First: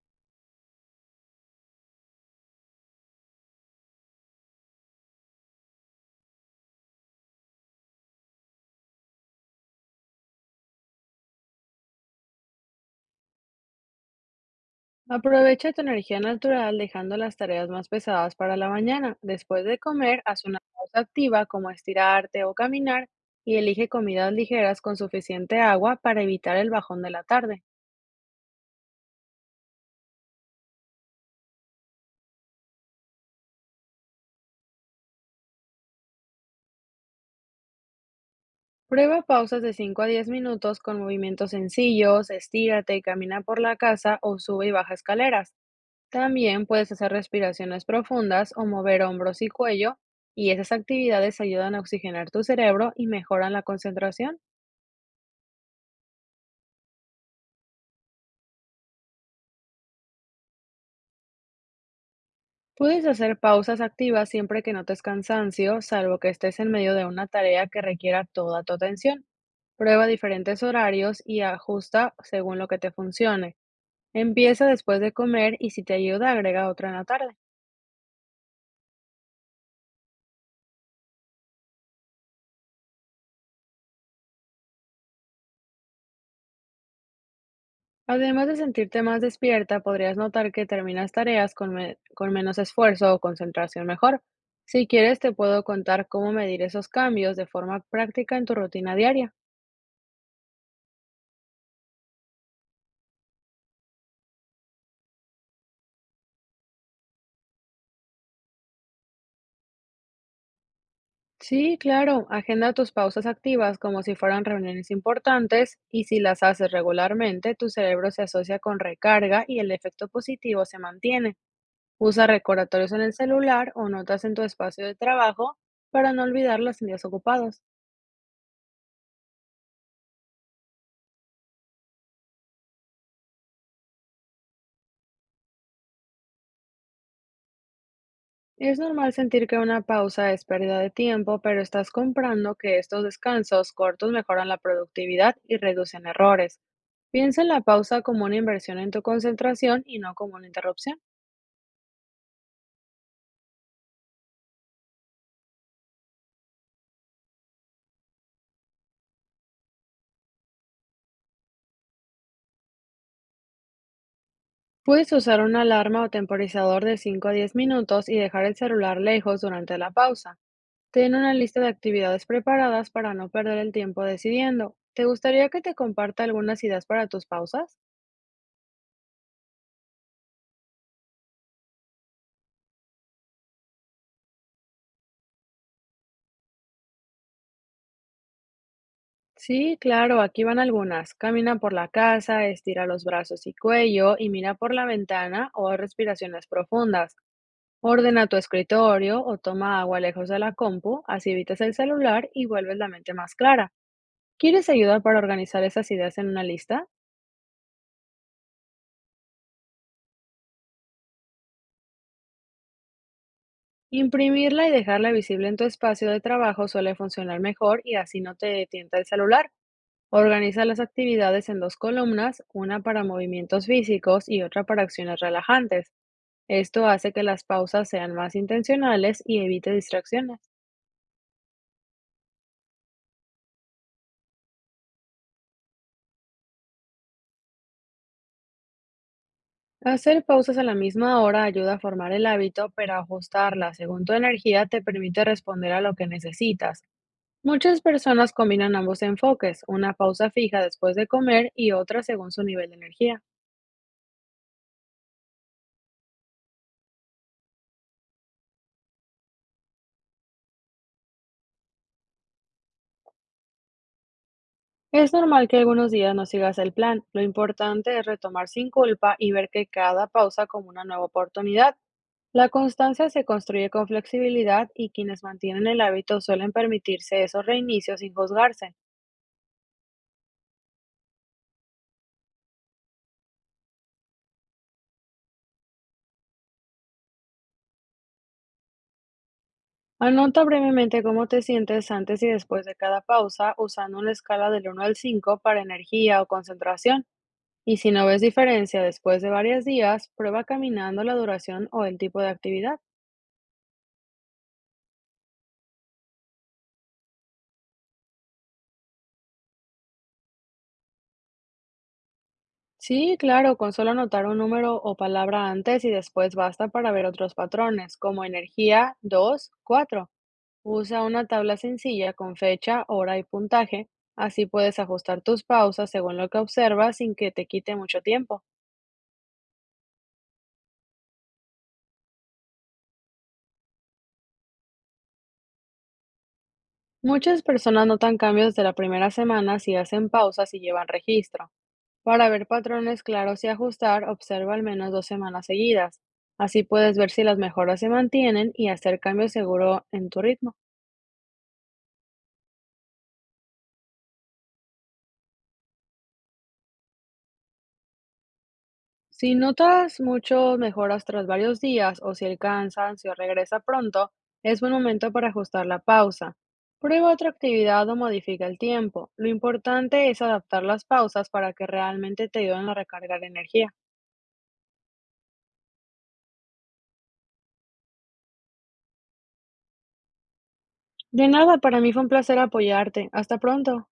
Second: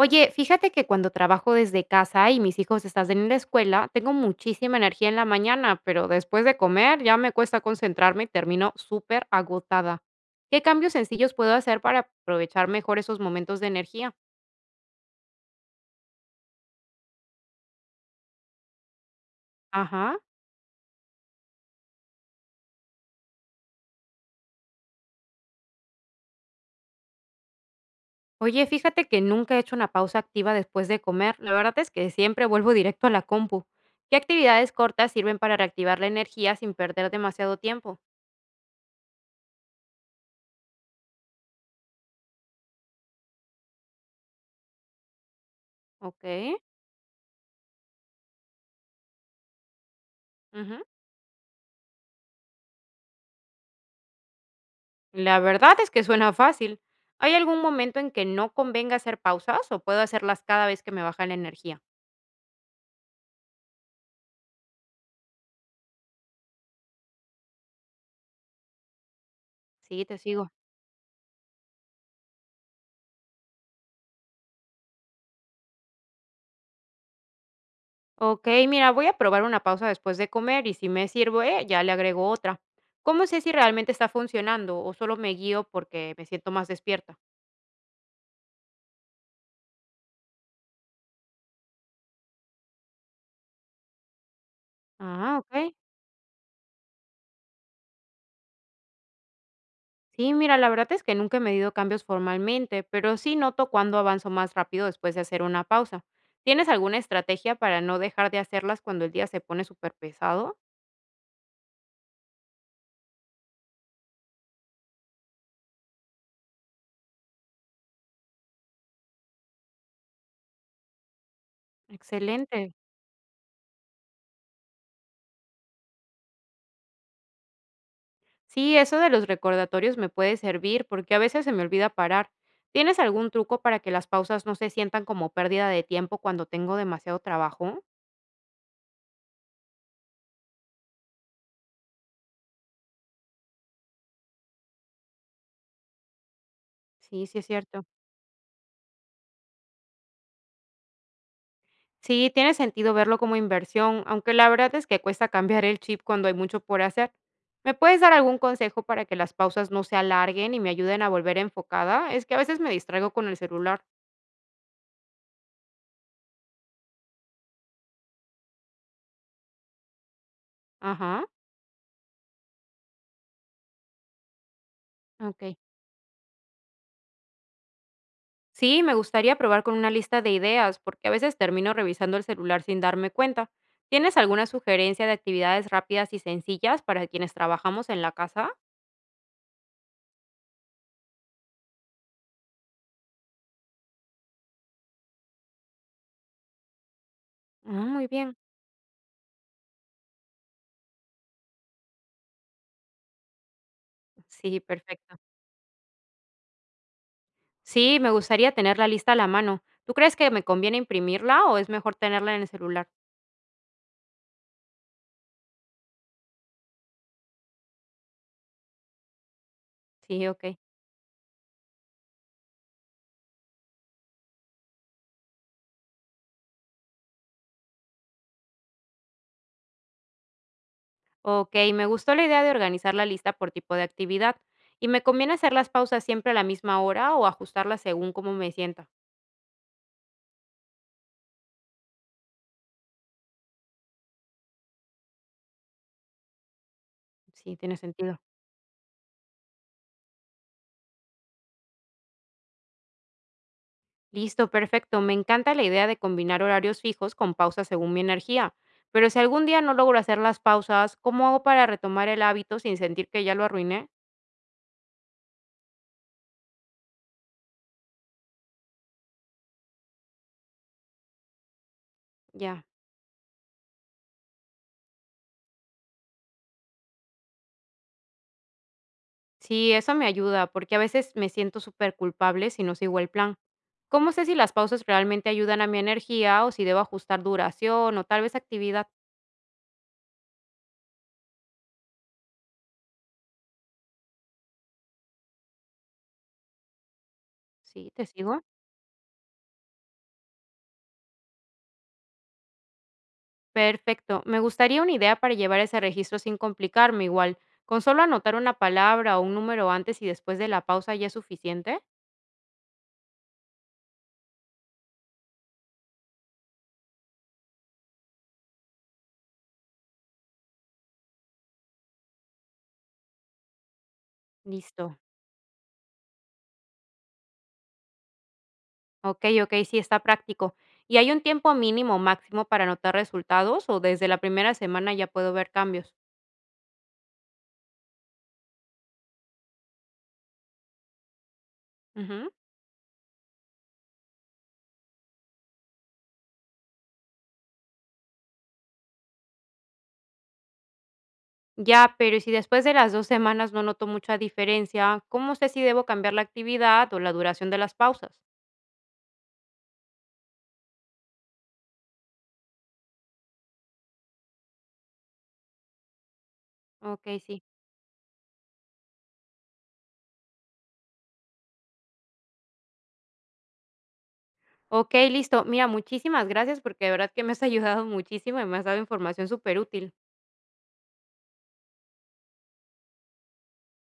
Oye, fíjate que cuando trabajo desde casa y mis hijos están en la escuela, tengo muchísima energía en la mañana, pero después de comer ya me cuesta concentrarme y termino súper agotada. ¿Qué cambios sencillos puedo hacer para aprovechar mejor esos momentos de energía? Aprovecha tu energía natural dejando las tareas más pesadas para la mañana. Después de Ajá. comer, haz una pausa activa como estirarte o caminar y elige comidas ligeras con suficiente agua para evitar el bajón de la tarde. Oye, fíjate que nunca he hecho una pausa activa después de comer. La verdad es que siempre vuelvo directo a la compu. ¿Qué actividades cortas sirven para reactivar la energía sin perder demasiado tiempo? Prueba pausas de 5 a 10 minutos con movimientos sencillos, estírate y camina por la casa o sube y baja escaleras. Ok. También puedes hacer respiraciones profundas o mover hombros y cuello, y esas Ujú. actividades ayudan a oxigenar tu cerebro y mejoran la concentración. La verdad es que suena fácil. ¿Hay algún momento en que no convenga hacer pausas o puedo hacerlas cada vez que me baja la energía? Puedes hacer pausas activas siempre que notes cansancio, salvo que estés en medio de una tarea que requiera toda tu atención. Sí, Prueba te sigo. diferentes horarios y ajusta según lo que te funcione. Empieza después de comer y si te ayuda, agrega otra en la tarde. Ok, mira, voy a probar una pausa después de comer y si me sirve, ya le agrego otra. ¿Cómo sé si realmente está funcionando o solo me guío porque me siento más despierta? Además de sentirte más despierta, podrías notar que terminas tareas con, con menos esfuerzo o concentración mejor. Si quieres, te Ah, puedo ok. contar cómo medir esos cambios de forma práctica en tu rutina diaria. Sí, mira, la verdad es que nunca he medido cambios formalmente, pero sí noto cuando avanzo más rápido después de hacer una pausa. ¿Tienes alguna estrategia para no dejar de hacerlas cuando el día se pone súper pesado? Sí, claro, agenda tus pausas activas como si fueran reuniones importantes y si las haces regularmente, tu cerebro se asocia con recarga y el efecto positivo se mantiene. Usa Excelente. recordatorios en el celular o notas en tu espacio de trabajo para no olvidar los días ocupados. Sí, eso de los recordatorios me puede servir porque a veces se me olvida parar. ¿Tienes algún truco para que las pausas no se sientan como pérdida de tiempo cuando tengo demasiado trabajo? Es normal sentir que una pausa es pérdida de tiempo, pero estás comprando que estos descansos cortos mejoran la productividad y reducen errores. Sí, sí Piensa es en la cierto. pausa como una inversión en tu concentración y no como una interrupción. Sí, tiene sentido verlo como inversión, aunque la verdad es que cuesta cambiar el chip cuando hay mucho por hacer. ¿Me puedes dar algún consejo para que las pausas no se alarguen y me ayuden a volver enfocada? Es que a veces me distraigo con el celular. Puedes usar una alarma o temporizador de 5 a 10 minutos y dejar el celular lejos durante la pausa. Ten Ajá, una lista de actividades preparadas para no perder el tiempo decidiendo. ¿Te ok. gustaría que te comparta algunas ideas para tus pausas? Sí, me gustaría probar con una lista de ideas, porque a veces termino revisando el celular sin darme cuenta. ¿Tienes alguna sugerencia de actividades rápidas y sencillas para quienes trabajamos en la casa? Sí, claro, aquí van algunas. Camina por la casa, estira los brazos y cuello y mira por la ventana o haz respiraciones profundas. Ah, muy Ordena tu bien. escritorio o toma agua lejos de la compu, así evitas el celular y vuelves la mente más clara. Sí, ¿Quieres ayuda para perfecto. organizar esas ideas en una lista? Sí, me gustaría tener la lista a la mano. ¿Tú crees que me conviene imprimirla o es mejor tenerla en el celular? Imprimirla y dejarla visible en tu espacio de trabajo suele funcionar mejor y así no te tienta el celular. Sí, ok. Organiza las actividades en dos columnas, una para movimientos físicos y otra para acciones relajantes. Esto hace que las pausas sean más intencionales y evite distracciones. Ok, me gustó la idea de organizar la lista por tipo de actividad. ¿Y me conviene hacer las pausas siempre a la misma hora o ajustarlas según cómo me sienta? Hacer pausas a la misma hora ayuda a formar el hábito, pero ajustarla según tu energía te permite responder a lo que necesitas. Sí, tiene Muchas sentido. personas combinan ambos enfoques, una pausa fija después de comer y otra según su nivel de energía. Listo, perfecto. Me encanta la idea de combinar horarios fijos con pausas según mi energía. Pero si algún día no logro hacer las pausas, ¿cómo hago para retomar el hábito sin sentir que ya lo arruiné? Es normal que algunos días no sigas el plan. Lo importante es retomar sin culpa y ver que cada pausa como una nueva oportunidad. La Ya. constancia se construye con flexibilidad y quienes mantienen el hábito suelen permitirse esos reinicios sin juzgarse. Sí, eso me ayuda, porque a veces me siento súper culpable si no sigo el plan. ¿Cómo sé si las pausas realmente ayudan a mi energía o si debo ajustar duración o tal vez actividad? Anota brevemente cómo te sientes antes y después de cada pausa usando una escala del 1 al 5 para energía o concentración. Y Sí, si no te ves sigo. diferencia después de varios días, prueba caminando la duración o el tipo de actividad. Perfecto. Me gustaría una idea para llevar ese registro sin complicarme igual. ¿Con solo anotar una palabra o un número antes y después de la pausa ya es suficiente? Sí, claro, con solo anotar un número o palabra antes y después basta para ver otros patrones, como energía 2 4. Usa una tabla sencilla con fecha, hora y puntaje. Así puedes Listo. ajustar tus pausas según lo que observas sin que te quite mucho tiempo. Okey, okey, sí, está práctico. ¿Y hay un tiempo mínimo o máximo para notar resultados, o desde la 1ª semana ya puedo ver cambios? Muchas personas notan cambios de la primera semana si hacen pausas y llevan registro. Para Ujú. ver patrones claros y ajustar, observa al menos 2 semanas seguidas. Así puedes ver si las mejoras se mantienen y hacer cambios seguro en tu ritmo. Ya, pero ¿y si después de las 2 semanas no noto mucha diferencia? ¿Cómo sé si debo cambiar la actividad o la duración de las pausas? Si notas mucho mejoras tras varios días o si el cansancio regresa pronto, es buen momento para ajustar la pausa. Prueba Okey, otra sí. actividad o modifica el tiempo. Lo importante es adaptar las pausas para que realmente te ayuden a recargar energía. Okey, listo. Mira, muchísimas gracias porque de verdad que me has ayudado muchísimo y me has dado información superútil. De nada, para mí fue un placer apoyarte. Hasta pronto.